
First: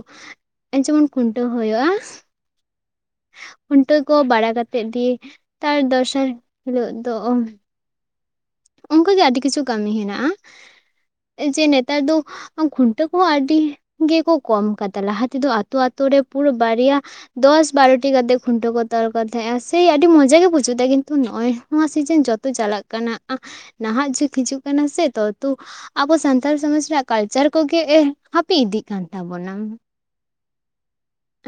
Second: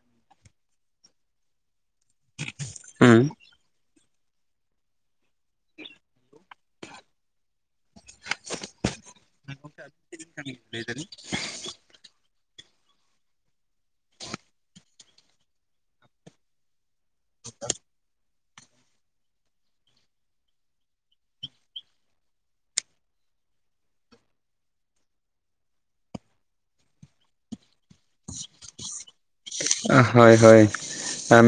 ᱡᱮᱢᱚᱱ ᱠᱷᱩᱱᱴᱟᱹᱣ ᱦᱩᱭᱩᱜ-ᱟ᱾ ᱦᱮᱸ᱾ ᱠᱷᱩᱱᱴᱟᱹᱣ ᱠᱚ ᱵᱟᱲᱟ ᱠᱟᱛᱮ ᱜᱮ ᱛᱟᱨ ᱫᱚᱥᱟᱨ ᱦᱤᱞᱳᱜ ᱫᱚ ᱚᱱᱠᱟᱜᱮ ᱟᱹᱰᱤ ᱠᱤᱪᱷᱩ ᱠᱟᱹᱢᱤ ᱦᱮᱱᱟᱜ-ᱟ ᱡᱮ ᱱᱮᱛᱟᱨ ᱫᱚ ᱠᱷᱩᱱᱴᱟᱹᱣ ᱠᱚᱦᱚᱸ ᱟᱹᱰᱤ ᱜᱮᱠᱚ ᱠᱚᱢ ᱟᱠᱟᱫᱟ ᱞᱟᱦᱟ ᱛᱮᱫᱚ ᱟᱛᱳ ᱟᱛᱳ ᱨᱮ ᱯᱩᱨᱟᱹ ᱵᱟᱨᱭᱟ ᱫᱚᱥ ᱵᱟᱨᱚ ᱴᱤ ᱜᱟᱫᱮ ᱠᱚ ᱠᱷᱩᱱᱴᱟᱹᱣ ᱠᱚ ᱛᱚᱞ ᱠᱚ ᱛᱟᱦᱮᱸᱜᱼᱟ ᱥᱮ ᱟᱹᱰᱤ ᱢᱚᱡᱟ ᱜᱮ ᱵᱩᱡᱩᱜ ᱛᱟᱦᱮᱸᱜ-ᱟ ᱠᱤᱱᱛᱩ ᱱᱚᱜ-ᱚᱭ ᱱᱚᱣᱟ ᱥᱤᱡᱤᱱ ᱡᱚᱛᱚ ᱪᱟᱞᱟᱜ ᱠᱟᱱᱟ ᱱᱟᱦᱟᱜ ᱡᱩᱜᱽ ᱦᱤᱡᱩᱜ ᱠᱟᱱᱟ ᱥᱮ ᱛᱩ ᱟᱵᱚ ᱥᱟᱱᱛᱟᱲ ᱥᱚᱢᱟᱡᱽ ᱨᱮᱭᱟᱜ ᱠᱟᱞᱪᱟᱨ ᱠᱚᱜᱮ ᱮᱜ ᱦᱟᱹᱯᱤᱫ ᱤᱫᱤᱜ ᱠᱟᱱ ᱛᱟᱵᱚᱱᱟ᱾ ᱦᱳᱭ ᱦᱳᱭ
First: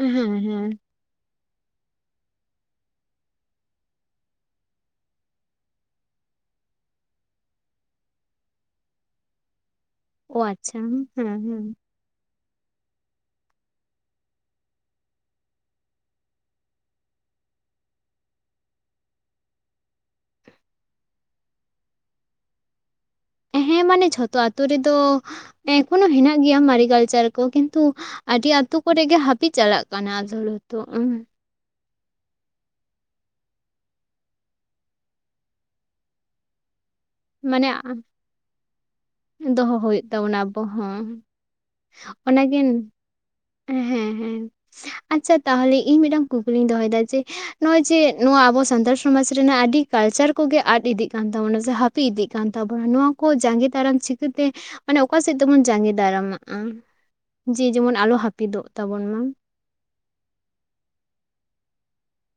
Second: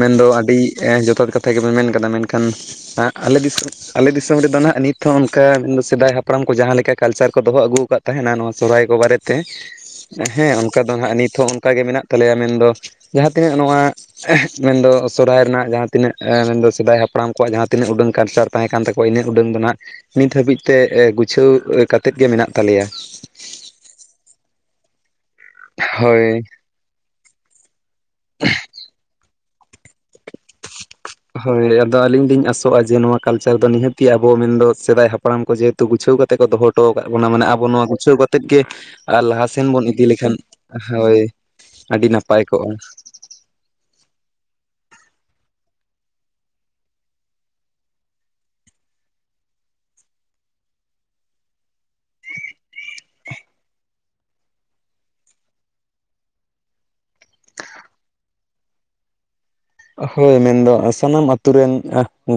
ᱢᱮᱱᱫᱚ ᱟᱹᱰᱤ ᱦᱮᱸ ᱡᱚᱛᱷᱟᱛ ᱠᱟᱛᱷᱟ ᱜᱮᱵᱚᱱ ᱢᱮᱱ ᱠᱟᱫᱟ ᱢᱮᱱᱠᱷᱟᱱ ᱮᱜ ᱟᱞᱮ ᱫᱤᱥᱚᱢ ᱟᱞᱮ ᱫᱤᱥᱚᱢ ᱨᱮᱫᱚ ᱱᱟᱦᱟᱜ ᱱᱤᱛ ᱦᱚᱸ ᱚᱱᱠᱟ ᱥᱮᱫᱟᱭ ᱦᱟᱯᱲᱟᱢ ᱠᱚ ᱡᱟᱦᱟᱸ ᱞᱮᱠᱟ ᱠᱟᱞᱪᱟᱨ ᱠᱚ ᱫᱚᱦᱚ ᱟᱹᱜᱩ ᱟᱠᱟᱫ ᱛᱟᱦᱮᱱᱟ ᱱᱚᱣᱟ ᱥᱚᱦᱦᱟᱭ ᱠᱚ ᱵᱟᱨᱮᱛᱮ, [inaudible] ᱦᱮᱸ ᱟᱪᱪᱷᱟ ᱚᱱᱠᱟ ᱫᱚ ᱱᱟᱦᱟᱜ ᱦᱮᱸ ᱱᱤᱛᱦᱚᱸ ᱦᱮᱸ ᱚᱱᱠᱟᱜᱮ ᱢᱮᱱᱟᱜ ᱛᱟᱞᱮᱭᱟ ᱢᱮᱱᱫᱚ ᱡᱟᱦᱟᱸ ᱛᱤᱱᱟᱹᱜ ᱱᱚᱣᱟ ᱢᱮᱱᱫᱚ ᱥᱚᱨᱦᱟᱭ ᱨᱮᱱᱟᱜ ᱡᱟᱦᱟᱸ ᱛᱤᱱᱟᱹᱜ ᱢᱮᱱᱫᱚ ᱥᱮᱫᱟᱭ ᱦᱟᱯᱲᱟᱢ ᱠᱚᱣᱟᱜ ᱡᱟᱦᱟᱸ ᱛᱤᱱᱟᱹᱜ ᱩᱰᱟᱹᱝ ᱠᱟᱞᱪᱟᱨ, ᱛᱟᱦᱮᱸ ᱠᱟᱱ ᱛᱟᱠᱚᱣᱟ ᱤᱱᱟᱹᱜ ᱩᱰᱟᱹᱝ ᱫᱚ ᱦᱟᱸᱜ ᱱᱤᱛ ᱦᱟᱹᱵᱤᱡ ᱛᱮ ᱜᱩᱪᱷᱟᱹᱣ ᱠᱟᱛᱮᱫ ᱜᱮ ᱢᱮᱱᱟᱜ ᱛᱟᱞᱮᱭᱟ᱾ ᱦᱮᱸ ᱢᱟᱱᱮ ᱡᱷᱚᱛᱚ ᱟᱛᱳ ᱨᱮᱫᱚ ᱮᱠᱷᱳᱱᱳ ᱦᱮᱱᱟᱜ ᱦᱳᱭ ᱜᱮᱭᱟ ᱢᱟᱨᱮ ᱠᱟᱞᱪᱟᱨ ᱠᱚ ᱠᱤᱱᱛᱩ ᱛᱚ ᱟᱹᱰᱤ ᱟᱛᱳ ᱠᱚᱨᱮ ᱜᱮ ᱦᱟᱹᱯᱤᱫ ᱪᱟᱞᱟᱜ ᱠᱟᱱᱟ ᱟᱫᱲᱚᱛᱚ ᱦᱤᱛᱚᱜ᱾ ᱦᱳᱭ ᱟᱫᱚ ᱟᱹᱞᱤᱧ ᱞᱤᱧ ᱟᱥᱚᱜᱼᱟ ᱡᱮ ᱱᱚᱣᱟ ᱠᱟᱞᱪᱟᱨ ᱫᱚ ᱱᱤᱦᱟᱹᱛ ᱜᱮ ᱟᱵᱚ ᱢᱮᱱᱫᱚ ᱫᱚ ᱥᱮᱫᱟᱭ ᱦᱟᱯᱲᱟᱢ ᱠᱚ ᱡᱮᱦᱮᱛᱩ ᱜᱩᱪᱷᱟᱹᱣ ᱠᱟᱛᱮ ᱠᱚ ᱫᱚᱦᱚ ᱦᱚ... ᱦᱚᱴᱚ ᱠᱟᱫ ᱵᱚᱱᱟ ᱢᱟᱱᱮ ᱟᱵᱚ ᱱᱚᱣᱟ ᱜᱩᱪᱷᱟᱹᱣ ᱠᱟᱛᱮᱜ ᱜᱮ ᱟᱨ ᱞᱟᱦᱟ ᱥᱮᱱ ᱫᱚᱦᱚ ᱵᱚᱱ ᱤᱫᱤ ᱦᱩᱭᱩᱜ ᱞᱮᱠᱷᱟᱱ ᱛᱟᱵᱚᱱᱟ ᱟᱵᱚ ᱦᱳᱭ, ᱦᱚᱸ ᱟᱹᱰᱤ ᱱᱟᱯᱟᱭ ᱚᱱᱟᱜᱮ ᱠᱚᱜᱼᱟ᱾ ᱦᱮᱸ ᱦᱮᱸ ᱟᱪᱪᱷᱟ ᱛᱟᱦᱚᱞᱮ ᱤᱧ ᱢᱤᱫᱴᱟᱝ ᱠᱩᱠᱞᱤᱧ ᱫᱚᱦᱚᱭᱮᱫᱟ ᱡᱮ? ᱱᱚᱜᱼᱚᱭ ᱡᱮ ᱱᱚᱣᱟ ᱟᱵᱚ ᱥᱟᱱᱛᱟᱲ ᱥᱚᱢᱟᱡᱽ ᱨᱮᱱᱟᱜ ᱟᱹᱰᱤ ᱠᱟᱞᱪᱟᱨ ᱠᱚᱜᱮ ᱟᱫ ᱤᱫᱤᱜ ᱠᱟᱱ ᱛᱟᱵᱚᱱᱟ ᱡᱟᱦᱟ ᱯᱤ ᱤᱫᱤᱜ ᱠᱟᱱ ᱛᱟᱵᱚᱱᱟ ᱱᱚᱣᱟ ᱠᱚ ᱡᱟᱸᱜᱮ ᱫᱟᱨᱟᱢ ᱪᱤᱠᱟᱹᱛᱮ? ᱢᱟᱱᱮ ᱚᱠᱟ ᱥᱮᱫ ᱛᱮᱵᱚᱱ ᱡᱟᱸᱜᱮ ᱫᱟᱨᱟᱢᱟᱜᱼᱟ ᱡᱮ ᱡᱮᱢᱚᱱ ᱟᱞᱚ ᱦᱟᱹᱯᱤᱫᱚᱜ ᱛᱟᱵᱚᱱ ᱢᱟ᱾ ᱦᱳᱭ ᱢᱮᱱᱫᱚ ᱥᱟᱱᱟᱢ ᱟᱛᱳ ᱨᱮᱱ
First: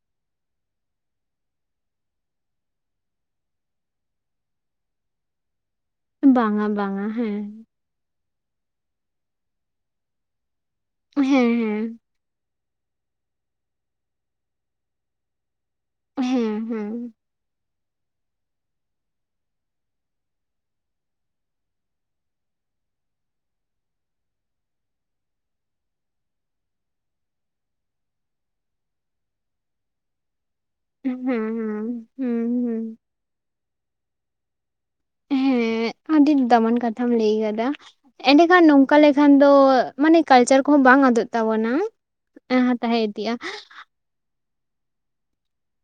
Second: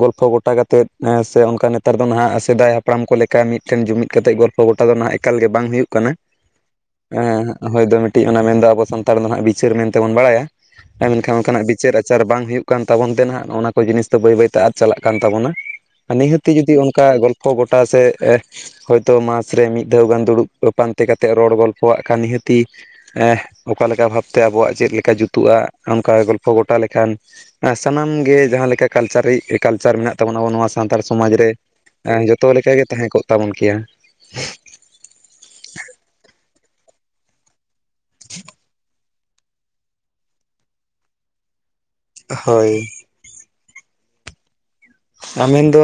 ᱜᱚᱞᱯᱷᱚ ᱜᱚᱴᱟ ᱠᱟᱛᱮᱫ ᱥᱮ ᱚᱱᱠᱟ ᱱᱮᱛᱟᱨ ᱫᱚ ᱱᱟᱦᱟᱜ ᱥᱮᱫᱟᱭ ᱦᱟᱯ ᱦᱟᱯᱲᱟᱢ ᱠᱚ ᱞᱮᱠᱟ ᱢᱤᱫᱴᱮᱱ ᱡᱩᱢᱤᱫ ᱠᱟᱛᱮ ᱜᱚᱞᱯᱚ ᱜᱚᱴᱟ ᱫᱚ ᱱᱟᱦᱟᱜ ᱮᱠᱟᱞ ᱜᱮ ᱵᱟᱝ ᱦᱩᱭᱩᱜ ᱠᱟᱱᱟ ᱵᱟᱝᱟ ᱵᱟᱝᱟ ᱮᱸ ᱦᱮᱸ ᱦᱳᱭ ᱫᱚ ᱢᱤᱫᱴᱤᱡ ᱚᱱᱟ ᱢᱮᱱᱫᱚ ᱟᱵᱚ ᱥᱟᱱᱛᱟᱲ ᱫᱚ ᱦᱟᱸᱜ ᱵᱤᱪᱟᱹᱨ ᱢᱮᱱᱛᱮᱵᱚᱱ ᱵᱟᱲᱟᱭᱟ ᱟᱨ ᱢᱮᱱᱠᱷᱟᱱ ᱦᱮᱸ ᱚᱱᱠᱟᱱᱟᱜ ᱵᱤᱪᱟᱹᱨ ᱟᱪᱟ ᱦᱮᱸ ᱵᱤᱪᱟᱹᱨ ᱵᱟᱝ ᱦᱩᱭᱩᱜ ᱠᱟᱱ ᱛᱟᱵᱚᱱ ᱛᱮ ᱱᱟᱜ ᱚᱱᱟ ᱠᱚ ᱡᱤᱱᱤᱥ ᱫᱚ ᱵᱟᱹᱭ ᱵᱟᱹᱭᱛᱮ ᱟᱫᱽ ᱪᱟᱞᱟᱜ ᱠᱟᱱ ᱛᱟᱵᱚᱱᱟ᱾ ᱟᱨ ᱱᱤᱦᱟᱹᱛᱤ ᱦᱮᱸ ᱡᱩᱫᱤ ᱦᱮᱸ ᱚᱱᱠᱟ ᱜᱚᱞᱯᱷᱚ ᱜᱚᱴᱟ ᱥᱮ? ᱦᱚᱳᱭᱛᱳ ᱢᱟᱥ ᱨᱮ ᱢᱤᱫ ᱫᱷᱟᱣ ᱜᱟᱱ ᱫᱩᱲᱩᱵ ᱯᱟᱱᱛᱮ ᱠᱟᱛᱮᱫ ᱨᱚᱲ ᱜᱚᱞᱯᱚᱣᱟᱜ ᱠᱟᱱ ᱱᱤᱦᱟᱹᱛᱤ, ᱚᱠᱟᱞᱮᱠᱟ ᱵᱷᱟᱵᱛᱮ ᱟᱵᱚᱣᱟᱜ ᱪᱮᱫ ᱞᱮᱠᱟ ᱡᱩᱛᱩᱜᱼᱟ ᱚᱱᱠᱟ ᱜᱚᱞᱯᱚ ᱜᱚᱴᱟ ᱞᱮᱠᱷᱟᱱ ᱥᱟᱱᱟᱢ ᱜᱮ ᱡᱟᱦᱟᱸ ᱞᱮᱠᱟ ᱠᱟᱞᱪᱟᱨᱤᱜ ᱠᱟᱞᱪᱟᱨ ᱢᱮᱱᱟᱜ ᱛᱟᱵᱚᱱᱟ ᱟᱵᱚ ᱱᱚᱣᱟ ᱥᱟᱱᱛᱟᱲ ᱦᱮᱸ ᱥᱚᱢᱟᱡᱽ ᱨᱮ ᱦᱮᱸ ᱦᱮᱸ ᱡᱚᱛᱚ ᱦᱮᱸ ᱞᱮᱠᱟᱜᱮ ᱛᱟᱦᱮᱸ ᱠᱚᱜ ᱛᱟᱵᱚᱱ ᱠᱮᱭᱟ᱾ ᱦᱮᱸ ᱟᱹᱰᱤ ᱫᱟᱢᱟᱱ ᱠᱟᱛᱷᱟᱢ ᱞᱟᱹᱭ ᱠᱟᱫᱟ ᱮᱸᱰᱮᱠᱷᱟᱱ ᱱᱚᱝᱠᱟ ᱞᱮ ᱠᱷᱟᱱ ᱫᱚ ᱢᱟᱱᱮ ᱠᱟᱞᱪᱟᱨ ᱠᱚᱦᱚᱸ ᱵᱟᱝ ᱟᱫᱚᱜ ᱛᱟᱵᱚᱱᱟ ᱮ ᱦᱳᱭ ᱛᱟᱦᱮᱸ ᱤᱫᱤᱜᱼᱟ᱾ [unintelligible] ᱟ ᱢᱮᱱᱮᱱᱫᱚ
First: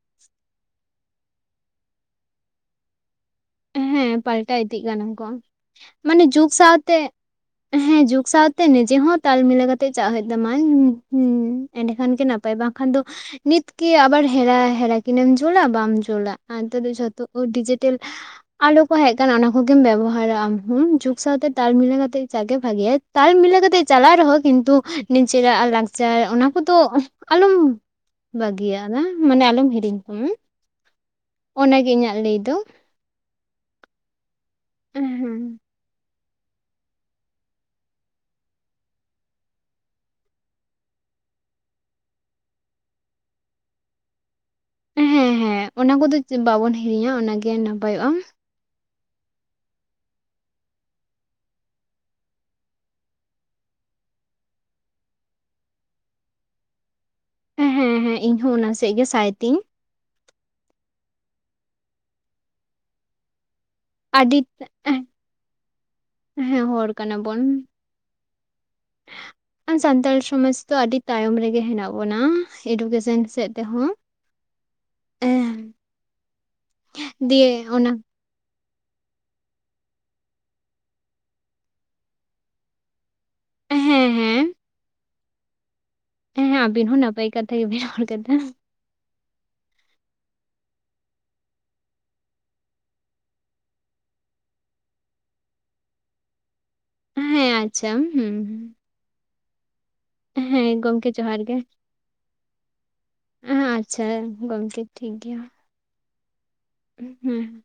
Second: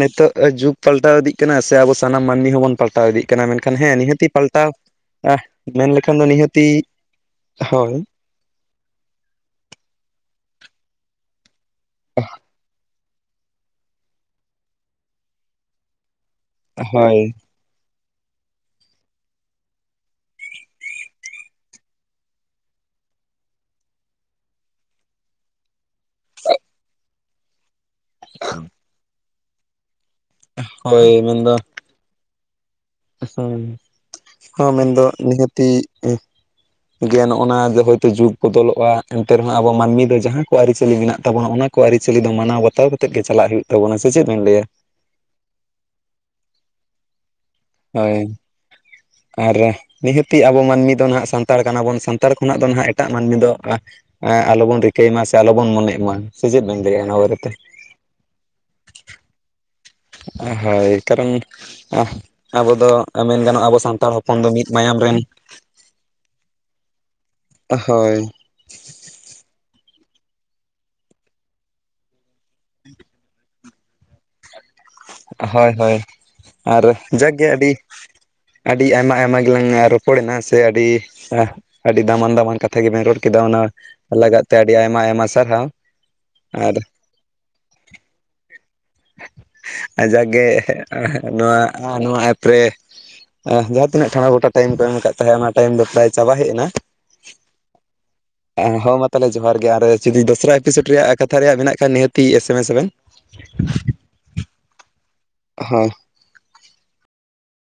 ᱱᱤᱛᱚᱜ ᱡᱩᱜᱽ, ᱯᱟᱞᱴᱟᱣ ᱤᱫᱤᱜ ᱠᱟᱱᱟ ᱥᱮ ᱟᱵᱚ ᱥᱟᱱᱟᱢ ᱢᱟᱹᱱᱢᱤ ᱦᱚᱸᱵᱚᱱ ᱯᱟᱞᱴᱟᱣ ᱤᱫᱤᱜ ᱢᱮᱱᱠᱷᱟᱱ ᱦᱮᱸ ᱱᱤᱦᱟᱹᱛᱤ ᱯᱟᱞᱴᱟᱣ ᱢᱮᱱ ᱞᱮᱠᱷᱟᱱ ᱢᱟᱱᱮ ᱫᱚ ᱡᱩᱜᱽ ᱱᱤᱦᱟᱹᱛᱤ, ᱥᱟᱶᱛᱮ ᱦᱳᱭ ᱦᱮᱸ ᱡᱩᱜᱽ ᱥᱟᱸᱶ ᱛᱮ ᱱᱤᱡᱮ ᱦᱚᱸ ᱛᱟᱞ ᱢᱤᱞᱟᱹᱣ ᱠᱟᱛᱮᱜ ᱪᱟᱣ ᱦᱩᱭᱩᱜ ᱛᱟᱢᱟ ᱦᱩᱸ ᱮᱸᱰᱮᱠᱷᱟᱱ ᱜᱮ ᱱᱟᱯᱟᱭ ᱵᱟᱝᱠᱷᱟᱱ ᱫᱚ ᱱᱤᱛ ᱠᱮ ᱟᱵᱟᱨ ᱦᱮᱨᱟ ᱦᱮᱨᱟ ᱠᱤᱱᱮᱢ ᱡᱩᱞᱟ ᱵᱟᱢ ᱡᱩᱞᱟ ᱟᱛᱮ ᱦᱳᱭ ᱡᱷᱚᱛᱚ ᱰᱤᱡᱮ [unintelligible] ᱟᱞᱚ ᱠᱚ ᱦᱮᱡ ᱟᱠᱟᱱᱟ ᱚᱱᱟ ᱠᱚᱜᱮᱢ ᱵᱮᱵᱚᱦᱟᱨᱟ ᱟᱢᱦᱚᱸ ᱡᱩᱜᱽ ᱥᱟᱸᱶᱛᱮ ᱛᱟᱞ ᱢᱤᱞᱟᱹ ᱠᱟᱛᱮᱜ ᱡᱟᱜ ᱜᱮ ᱵᱷᱟᱜᱮᱭᱟ᱾ ᱛᱟᱞ ᱢᱤᱞᱟᱹ ᱠᱟᱛᱮᱜ ᱪᱟᱞᱟᱜ ᱨᱮᱦᱚᱸ ᱠᱤᱱᱛᱩ ᱱᱤᱡᱮᱨᱟᱜ ᱞᱟᱠᱪᱟᱨ ᱚᱱᱟ ᱠᱚᱫᱚ ᱟᱞᱚᱢ ᱵᱷᱟᱹᱜᱤᱭᱟᱜᱼᱟ ᱢᱟᱱᱮ ᱟᱞᱚᱢ ᱦᱤᱲᱤᱧ ᱛᱟᱢᱟ ᱦᱳᱭ ᱢᱮᱱᱫᱚ ᱚᱱᱟᱜᱮ ᱤᱧᱟᱹᱜ ᱞᱟᱹᱭ ᱫᱚ᱾ ᱦᱮᱸ, ᱦᱚᱸ ᱢᱮᱱᱫᱚ ᱦᱮᱸ ᱱᱤᱦᱟᱹᱛᱤ [unintelligible] ᱜᱮ ᱱᱚᱜᱼᱚ ᱡᱮ ᱦᱳᱭᱛᱳ ᱡᱩᱜᱽ ᱵᱚᱫᱚᱞᱚᱜᱼᱟ ᱮᱱᱛᱮ ᱨᱮᱦᱚᱸ ᱟᱵᱚ ᱢᱟᱹᱱᱢᱤ ᱫᱚ ᱡᱟᱦᱟᱸ ᱠᱚ ᱟᱹᱨᱤᱪᱟᱹᱞᱤ ᱢᱮᱱᱟᱜ ᱛᱟᱵᱚᱱᱟ ᱚᱱᱟ ᱠᱚ, ᱠᱚ ᱟᱹᱨᱤᱪᱟᱹᱞᱤ ᱫᱚ ᱢᱟᱱᱟᱣ ᱵᱟᱛᱟᱣ ᱠᱟᱛᱮᱫ ᱜᱮ ᱪᱟᱞᱟᱜ ᱦᱩᱭᱩᱜ ᱛᱟᱵᱚᱱᱟ ᱥᱮ ᱪᱮᱫ ᱵᱮᱱ ᱞᱟᱹᱭᱟ? ᱦᱮᱸ ᱦᱮᱸ ᱚᱱᱟ ᱠᱚᱫᱚ ᱵᱟᱵᱚᱱ ᱦᱤᱲᱤᱧᱟ ᱚᱱᱟᱜᱮ ᱱᱟᱯᱟᱭᱚᱜᱼᱟ ᱦᱳᱭ, ᱟᱨ ᱱᱤᱦᱟᱹᱛᱤ ᱟᱵᱚ ᱢᱟᱹᱱᱢᱤ ᱫᱚ ᱱᱟᱦᱟᱜ ᱥᱟᱱᱛᱟᱲ ᱠᱟᱱᱟ ᱵᱚᱱ ᱥᱟᱱᱛᱟᱲ ᱠᱷᱚᱱᱟᱜ ᱫᱚ ᱱᱟᱦᱟᱜ ᱮᱴᱟᱜ ᱢᱟᱹᱱᱢᱤ ᱫᱚ, ᱟᱞᱚᱵᱚᱱ ᱨᱤᱠᱟᱹᱭ ᱢᱟ ᱥᱮ ᱟᱞᱚᱵᱚᱱ ᱢᱚᱱᱮᱜ ᱢᱟ ᱥᱮ ᱪᱮᱫ ᱵᱮᱱ ᱞᱟᱹᱭᱟ ᱚᱱᱟ ᱵᱟᱨᱮᱛᱮ? ᱦᱮᱸ ᱦᱮᱸ ᱤᱧ ᱦᱚᱸ ᱚᱱᱟ ᱥᱮᱫ ᱜᱮ ᱥᱟᱭ ᱛᱤᱧ᱾ ᱦᱳᱭ ᱠᱟᱨᱚᱱ ᱟᱵᱚ ᱫᱚ ᱢᱮᱱ ᱜᱟᱱᱚᱜᱼᱟ ᱟᱵᱚ ᱥᱟᱱ ᱟᱹᱰᱤ [inaudible] ᱦᱮᱸ ᱦᱚᱲ ᱠᱟᱱᱟ ᱵᱚᱱ᱾ ᱦᱳᱭ ᱥᱟᱱᱛᱟᱲ ᱥᱚᱢᱟᱡᱽ ᱫᱚ ᱟᱹᱰᱤ ᱛᱟᱭᱚᱢ ᱨᱮᱜᱮ ᱦᱮᱱᱟᱜ ᱵᱚᱱᱟ᱾ ᱮᱰᱩᱠᱮᱥᱮᱱ ᱥᱮᱫ ᱛᱮᱦᱚᱸ, ᱦᱳᱭ ᱦᱳᱭ ᱟᱨ ᱡᱟᱜ ᱜᱮ ᱫᱤᱭᱮ ᱟᱹᱰᱤ ᱚᱱᱟ ᱟᱹᱰᱤ ᱟᱭᱢᱟ ᱟᱭᱢᱟ ᱜᱮᱞᱟᱝ ᱨᱚᱯᱚᱲᱮᱱᱟ ᱥᱮ ᱟᱹᱰᱤ, ᱟᱹᱰᱤ ᱫᱟᱢᱟᱱ ᱫᱟᱢᱟᱱ ᱠᱟᱛᱷᱟ ᱜᱮᱵᱮᱱ ᱨᱚᱲ ᱠᱮ ᱠᱮᱫᱟ ᱚᱱᱟ ᱦᱮᱸ ᱞᱟᱜᱟᱫ ᱦᱮᱸ ᱛᱮ ᱟᱹᱰᱤ ᱟᱭᱢᱟ ᱟᱭᱢᱟ ᱥᱟᱨᱦᱟᱣ᱾ ᱦᱮᱸ ᱟᱨ ᱟᱵᱤᱱ ᱦᱚᱸ ᱱᱟᱯᱟᱭ ᱠᱟᱛᱷᱟ ᱜᱮᱵᱤᱱ ᱨᱚᱲ ᱠᱮᱫᱟ᱾ ᱡᱟᱠ ᱜᱮ ᱱᱚᱣᱟ, ᱱᱚᱣᱟ ᱮᱯ ᱨᱮ ᱡᱟᱦᱟᱸ ᱛᱤᱱᱟᱹᱜ [unintelligible] ᱜᱚᱴᱟ ᱴᱟᱭᱤᱢ ᱠᱚ ᱮᱢ ᱠᱟ ᱛᱟᱦᱮᱸᱫ ᱚᱱᱟ ᱴᱟᱭᱤᱢ ᱫᱚ ᱯᱨᱟᱭ ᱪᱟᱵᱟ ᱦᱮᱡ ᱮᱱᱟ᱾ ᱦᱮᱸ ᱟᱪᱪᱷᱟ ᱦᱩᱸ ᱦᱩᱸ ᱦᱚᱸ ᱢᱟ ᱛᱟᱦᱚᱞᱮ ᱡᱚᱦᱟᱨ ᱜᱮ ᱟᱨ ᱡᱩᱫᱤ ᱫᱚᱥᱨᱟ ᱦᱮᱸ ᱮᱯᱤᱥᱳᱰ ᱜᱚᱢᱠᱮ ᱨᱮᱭᱟᱜ ᱡᱚᱦᱟᱨ ᱠᱟᱛᱷᱟ ᱜᱮ ᱨᱮᱭᱟᱜ ᱢᱮᱱᱟᱜ ᱠᱷᱟᱱ ᱱᱤᱦᱟᱹᱛᱤ ᱮᱥᱮ ᱢᱮᱥ ᱟᱵᱮᱱ᱾ ᱦᱮᱸ ᱟᱪᱪᱷᱟ ᱜᱚᱝᱠᱮ ᱴᱷᱤᱠ ᱜᱮᱭᱟ᱾ ᱦᱳᱭ ᱦᱩᱸ